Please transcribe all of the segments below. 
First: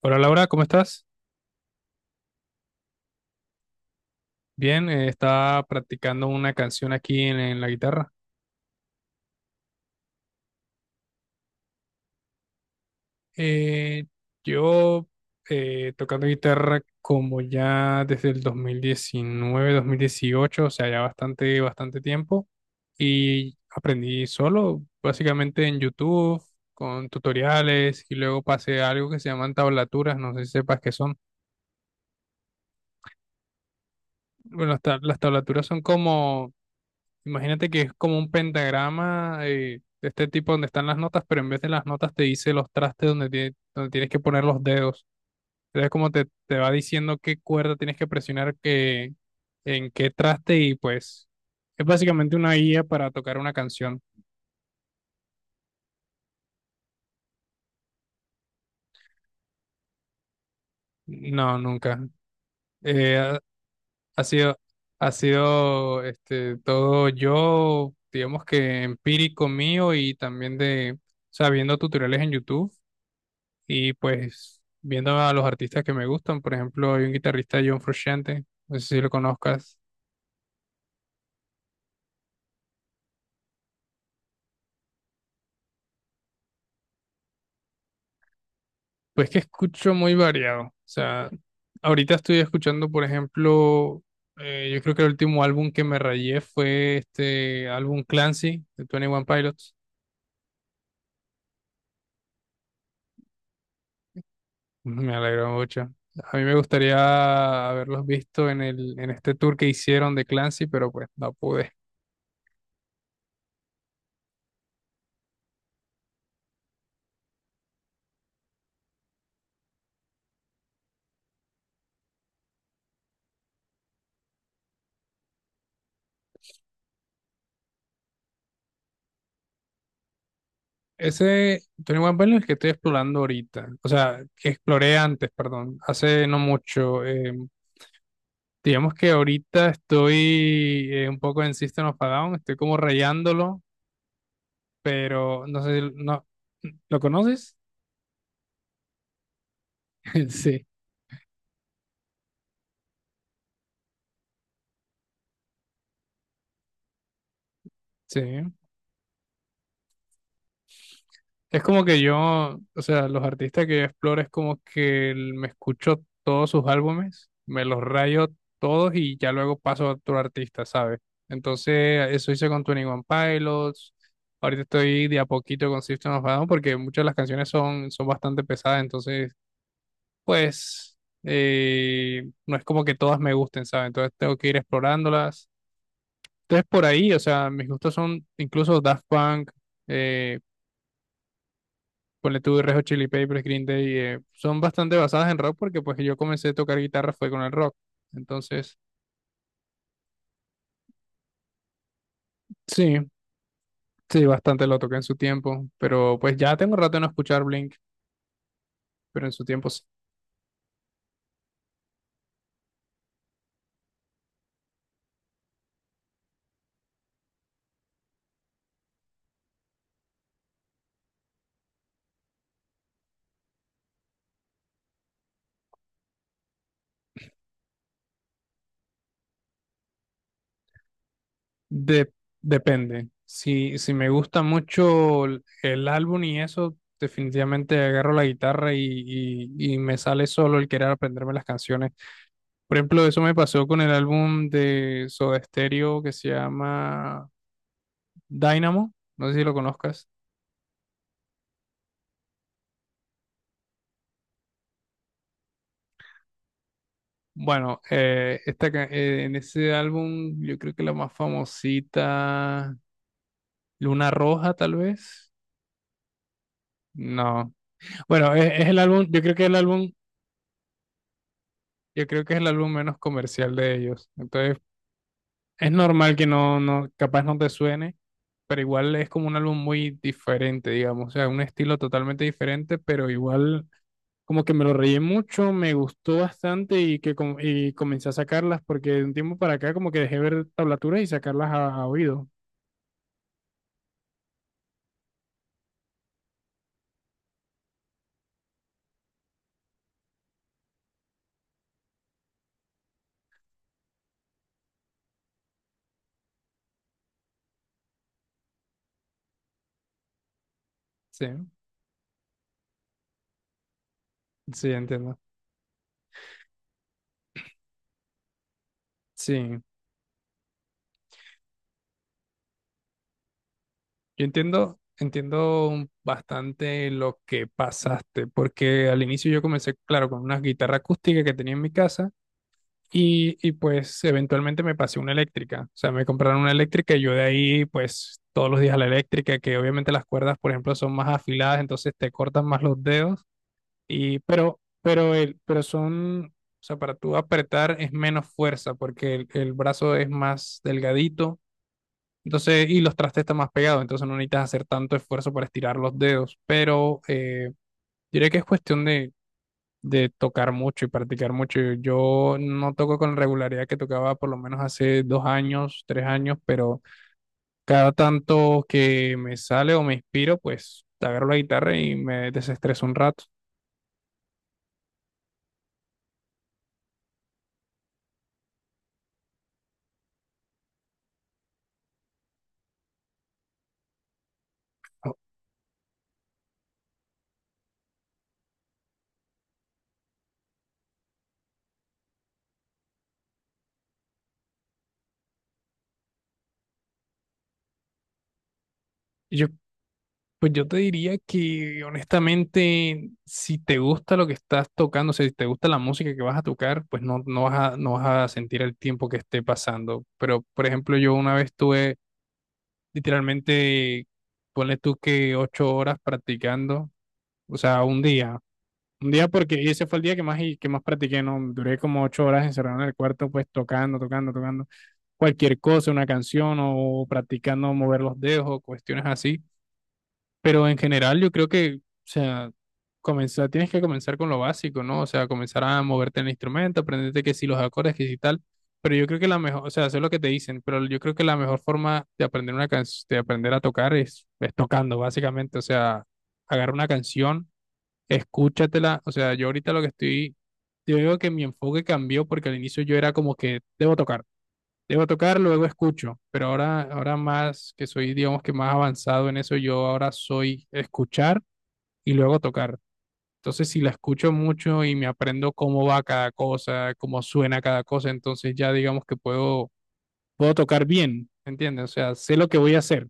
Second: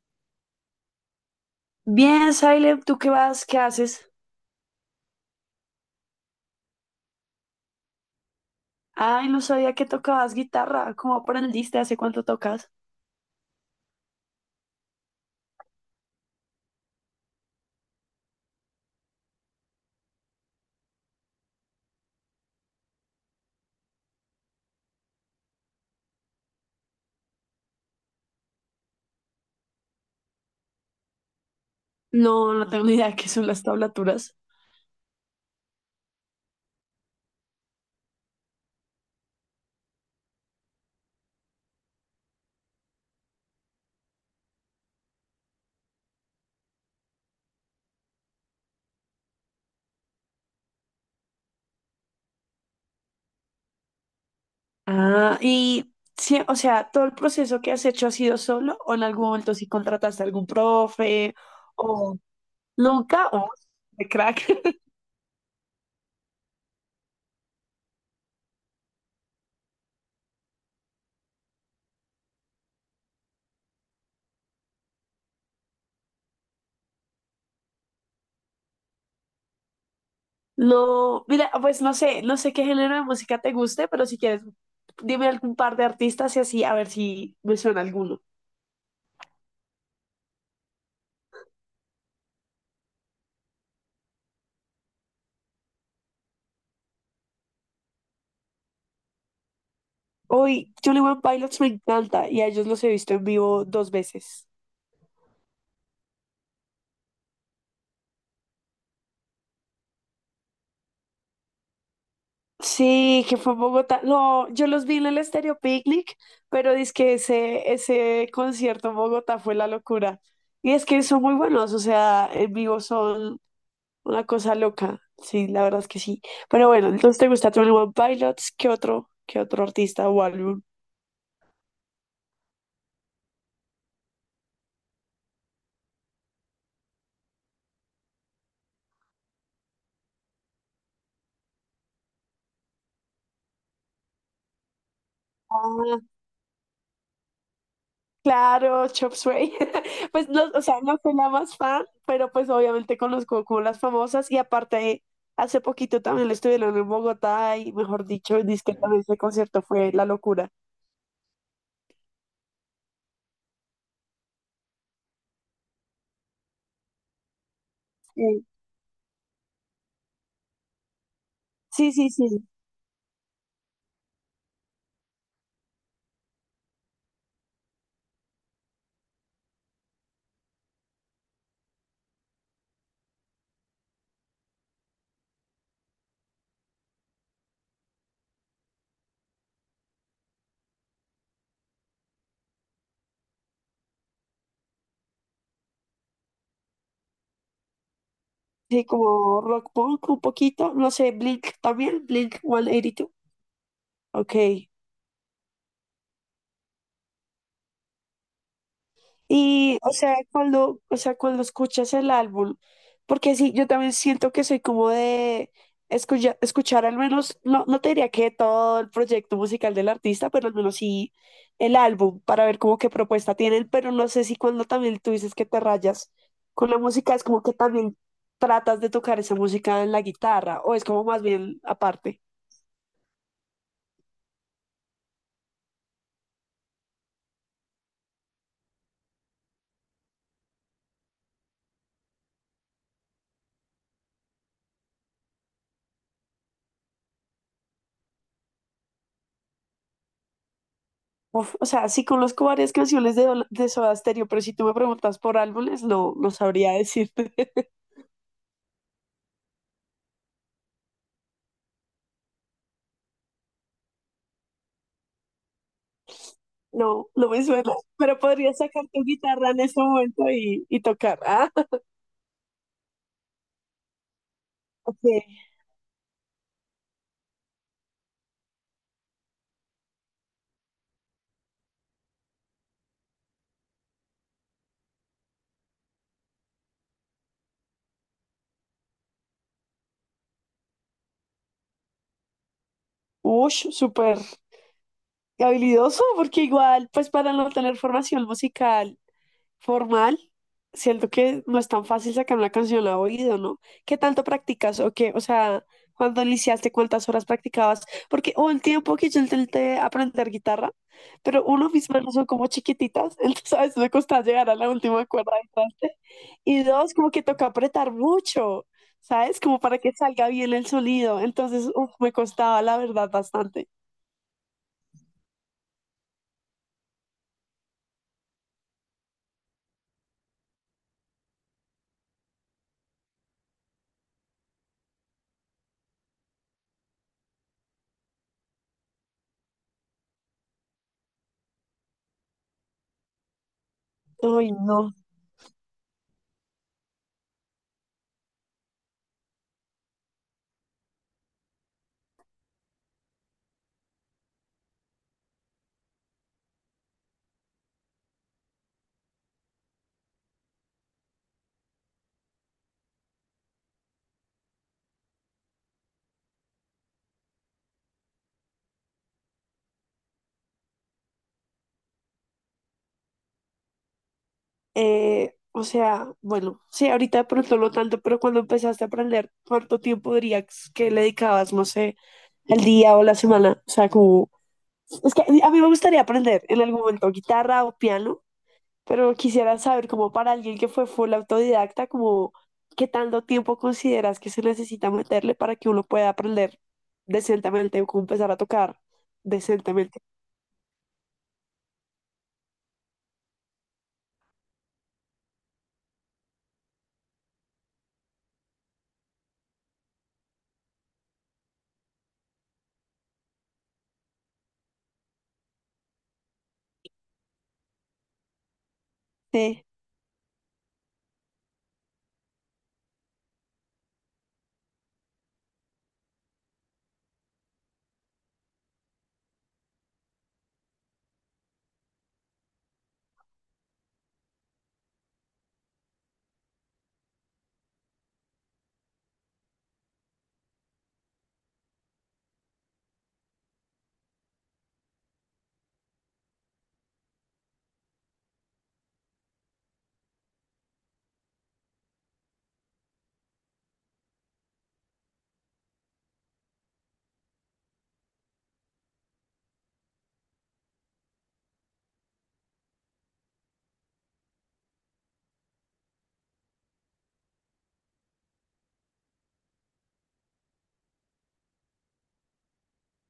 Hola Laura, ¿cómo estás? Bien, Silent, ¿tú qué vas? ¿Qué haces? Bien, estaba practicando una canción aquí en la guitarra. Ay, no sabía que tocabas guitarra. ¿Cómo aprendiste? ¿Hace cuánto tocas? Eh, yo tocando guitarra como ya desde el 2019, 2018, o sea, ya bastante, bastante tiempo. Y aprendí solo, básicamente en YouTube, con tutoriales, y luego pasé a algo que se llaman tablaturas, no sé si sepas qué son. No, no tengo ni idea de qué son las tablaturas. Bueno, las tablaturas son como, imagínate, que es como un pentagrama, de este tipo donde están las notas, pero en vez de las notas te dice los trastes donde, donde tienes que poner los dedos. Entonces como te va diciendo qué cuerda tienes que presionar, en qué traste, y pues es básicamente una guía para tocar una canción. Ah, y sí, o sea, ¿todo el proceso que has hecho ha sido solo o en algún momento sí contrataste a algún profe No, nunca. o Eh, nunca ha, o de ha crack? sido, ha sido, este, todo yo, digamos que empírico mío y también de, sabiendo tutoriales en YouTube. Y pues viendo a los artistas que me gustan, por ejemplo, hay un guitarrista, John Frusciante, no sé si lo conozcas, No, mira, pues no sé, no sé qué género de música te guste, pero si quieres, dime algún par de artistas y así a ver si me suena alguno. pues que escucho muy variado. O sea, ahorita estoy escuchando, por ejemplo, yo creo que el último álbum que me rayé fue este álbum Clancy de Twenty One Pilots. Hoy, Johnny One Pilots me encanta y a ellos los he visto en vivo dos veces. Me alegró mucho. A mí me gustaría haberlos visto en este tour que hicieron de Clancy, pero pues no pude. Sí, que fue en Bogotá. No, yo los vi en el Estéreo Picnic, pero es que ese concierto en Bogotá fue la locura. Y es que son muy buenos, o sea, en vivo son una cosa loca. Sí, la verdad es que sí. Pero bueno, entonces te gusta Twenty One Pilots, ¿qué otro artista o álbum? Ese Tony One Pilots es el que estoy explorando ahorita, o sea, que exploré antes, perdón, hace no mucho. Digamos que ahorita estoy, un poco, en System of a Down, estoy como rayándolo, pero no sé, Ah, no, ¿lo conoces? claro, Chop Suey. Pues no, o Sí, sea, no soy la más fan, pero pues obviamente conozco como las famosas y aparte hace poquito también lo estuvieron en Bogotá y mejor sí. dicho, dice que también ese concierto fue la locura. Es como que yo, o sea, los artistas que yo exploro es como que me escucho todos sus álbumes, me los rayo Sí, todos y ya luego paso a otro artista, ¿sabes? sí, Entonces, sí, eso sí, hice con Twenty One Pilots. Ahorita estoy de a poquito con System of a Down porque muchas de las canciones son, son bastante pesadas, entonces, pues, no es como que todas me gusten, ¿sabes? Entonces tengo que ir explorándolas. Entonces, por ahí, o sea, mis gustos son incluso Daft Punk. eh, Ponle tú Red Hot Chili Peppers, Green Day, son bastante basadas en rock, porque pues yo comencé a tocar guitarra fue con el rock. Entonces, sí, como rock punk un poquito, no sé, Blink también, Blink sí, 182. sí, Ok. bastante lo toqué en su tiempo, pero pues ya tengo rato de no escuchar Blink, pero en su tiempo Y, sí. O sea, cuando escuchas el álbum, porque sí, yo también siento que soy como de escuchar al menos, no, no te diría que todo el proyecto musical del artista, pero al menos sí el álbum para ver como qué propuesta tienen, pero no sé si cuando también tú dices que te rayas con la música es como que también tratas de tocar esa música en la guitarra o es como más bien De- aparte. depende. Si me gusta mucho el álbum y eso, definitivamente agarro la guitarra y me sale solo el querer aprenderme las canciones. Por ejemplo, eso me pasó con el álbum de Soda Stereo que se llama Dynamo, no sé si lo conozcas. Uf, o sea, sí conozco varias canciones de, de Soda Stereo, pero si tú me preguntas por álbumes, no, no sabría decirte. Bueno, en ese álbum yo creo que la más famosita, Luna Roja tal vez. No, no me No. suena, pero Bueno, podrías es el sacar tu álbum, yo creo que guitarra el en este álbum, momento y tocar. Ah, yo creo que es el álbum menos comercial de ellos. Entonces, ok. es normal que no, no, capaz no te suene, pero igual es como un álbum muy diferente, digamos. O sea, un estilo totalmente diferente, pero igual como que me lo reí mucho, me gustó bastante, y que y comencé a sacarlas porque de un tiempo para acá como que dejé ver tablaturas y sacarlas a oído. Ush, súper habilidoso, porque igual, pues para no tener formación musical, formal, siento que no es tan fácil sacar una canción a oído, ¿no? ¿Qué tanto practicas o qué? O sea, cuando iniciaste, ¿cuántas horas practicabas? Porque hubo el tiempo que yo intenté aprender guitarra, Sí, pero uno, mis manos son como chiquititas, entonces a veces me costaba llegar a la sí, última entiendo. cuerda del traste. Y dos, como que toca apretar mucho, ¿sabes? Como Sí, para que salga bien el sonido. Entonces, uf, me costaba, la verdad, bastante. yo entiendo, bastante lo que pasaste, porque al inicio yo comencé, claro, con una guitarra acústica que tenía en mi casa y pues eventualmente me pasé una eléctrica, o sea, me compraron una eléctrica y yo de ahí pues todos los días a la eléctrica, que obviamente las cuerdas, por ejemplo, son más afiladas, entonces te cortan más los dedos y Ay, no. pero el pero son O sea, para tú apretar es menos fuerza porque el brazo es más delgadito. Entonces, y los trastes están más pegados, entonces no necesitas hacer tanto esfuerzo para estirar los dedos, pero diré que es cuestión de tocar mucho y practicar mucho. Yo no toco con la regularidad que tocaba por lo menos hace 2 años, 3 años, pero cada tanto que me sale o me inspiro, pues agarro la guitarra y me desestreso un rato. O sea, bueno, sí, ahorita de pronto no tanto, pero cuando empezaste a aprender, ¿cuánto tiempo dirías que le dedicabas, no sé, el día o la semana? O sea, como, es que a mí me gustaría aprender en algún momento guitarra o piano, pero quisiera saber, como para alguien que fue full autodidacta, como, ¿qué tanto tiempo consideras que se necesita meterle para que uno pueda aprender decentemente o como empezar a tocar Yo decentemente? Pues yo te diría que, honestamente, si te gusta lo que estás tocando, o sea, si te gusta la música que vas a tocar, pues no, no vas a sentir el tiempo que esté pasando. Pero, por ejemplo, yo una vez tuve, literalmente, ponle tú, que 8 horas practicando, o sea, un día. Un día, porque ese fue el día que más, que más practiqué, ¿no? Duré como 8 horas encerrado en el cuarto, pues tocando, tocando, tocando cualquier cosa, una canción, o practicando mover los dedos o cuestiones así. Pero en general yo creo que, o sea, comenzar, tienes que comenzar con lo básico, ¿no? O sea, comenzar a moverte en el instrumento, aprenderte que si los acordes, que si tal. Pero yo creo que la mejor, o sea, hacer lo que te dicen, pero yo creo que la mejor forma de aprender de aprender a tocar es tocando, básicamente. O sea, agarra una canción, escúchatela. O sea, yo ahorita lo que estoy, yo digo que mi enfoque cambió porque al inicio yo era como que debo tocar. Debo tocar, luego escucho, pero ahora, ahora más que soy, digamos que más avanzado en eso, yo ahora soy escuchar y luego tocar. Entonces, si la escucho mucho y me aprendo cómo va cada cosa, cómo suena cada cosa, entonces ya digamos que puedo, puedo tocar bien, ¿entiendes? O sea, sé lo que voy a hacer.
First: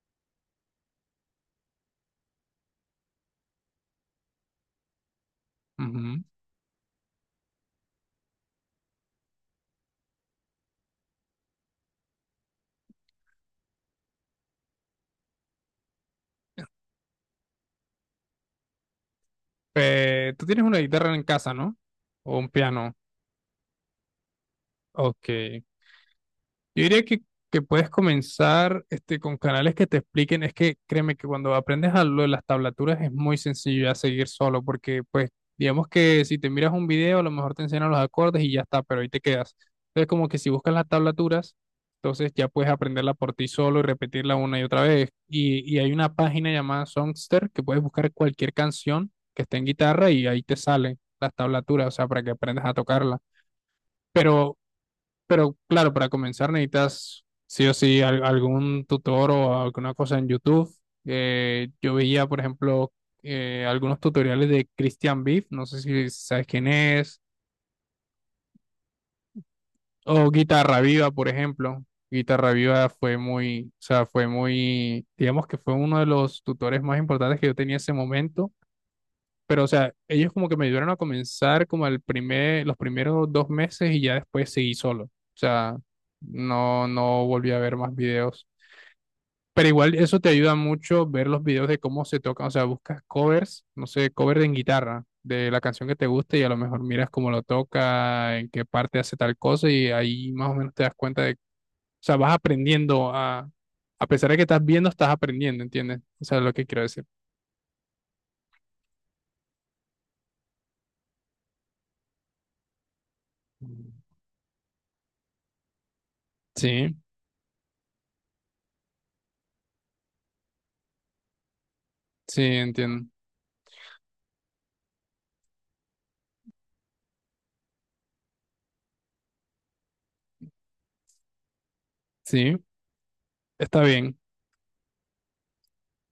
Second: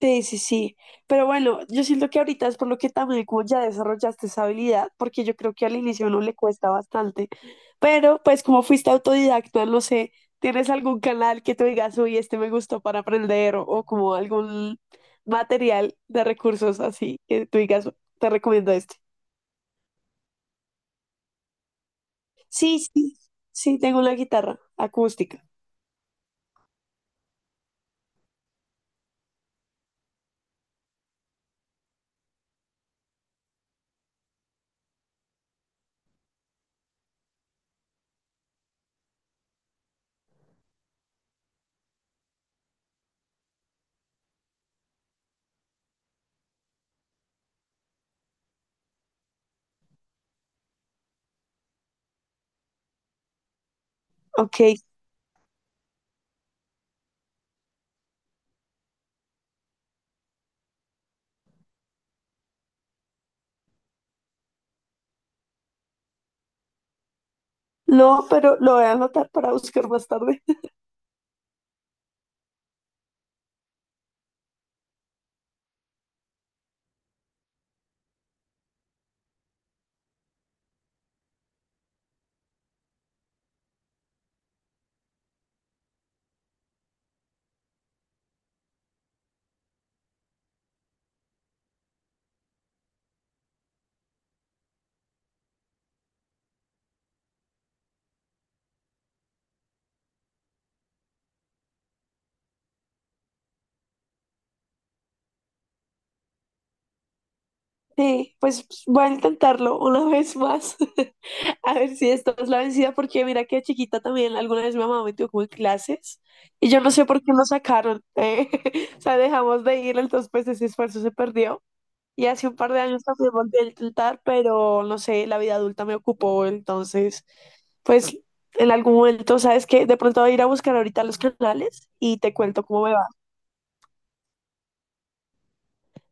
Sí, sí, sí. Pero bueno, yo siento que ahorita es por lo que también como ya desarrollaste esa habilidad, porque yo creo que al inicio Ujú. no le cuesta bastante. Pero pues como fuiste autodidacta, no sé, ¿tienes algún canal que tú digas, uy, este me gustó para aprender o como algún material de recursos así que tú digas, te recomiendo este? ¿Tú tienes una guitarra en casa, no? O un Sí, piano. sí, sí, tengo una guitarra Ok. acústica. Yo diría que, puedes comenzar, este, con canales que te expliquen. Es que créeme que cuando aprendes a lo de las tablaturas es muy sencillo ya seguir solo, porque pues digamos que si te miras un video, a lo mejor te enseñan los acordes y ya está, pero ahí te quedas. Entonces, como que si buscas las tablaturas, entonces ya puedes aprenderla por ti solo y repetirla una y otra vez. Y hay una página llamada Songster que puedes buscar cualquier canción que esté en guitarra y ahí te salen las tablaturas, o sea, para que aprendas a tocarla. Pero, Ok. Claro, para comenzar necesitas sí o sí algún tutor o alguna cosa en YouTube. Yo veía, por ejemplo, algunos tutoriales de Christian Beef, no sé si sabes quién es, No, pero lo voy a anotar para buscar más o tarde. Guitarra Viva, por ejemplo. Guitarra Viva fue muy, o sea, fue muy, digamos que fue uno de los tutores más importantes que yo tenía en ese momento. Pero, o sea, ellos como que me ayudaron a comenzar como el primer, los primeros 2 meses, y ya después seguí solo. O sea, no volví a ver más videos. Pero igual eso te ayuda mucho, ver los videos de cómo se tocan, o sea, buscas covers, no sé, cover en guitarra de la canción que te guste y a lo mejor miras cómo lo toca, en qué parte hace tal cosa y ahí más o menos te das cuenta de, o sea, vas aprendiendo a pesar de que estás viendo, estás aprendiendo, ¿entiendes? O sea, es lo que quiero decir. Sí, pues voy a intentarlo una vez más. A ver si esta es la vencida, porque mira que de chiquita también alguna vez mi mamá me tuvo como en clases y yo no Sí, sé por qué nos sacaron. O sea, dejamos de ir, entonces pues ese esfuerzo se perdió. Y sí, hace un par de años entiendo. también volví a intentar, pero no sé, la vida adulta me ocupó, entonces pues en algún momento, ¿sabes qué? De pronto voy a ir a buscar ahorita los canales y te Sí, cuento cómo me va. está bien.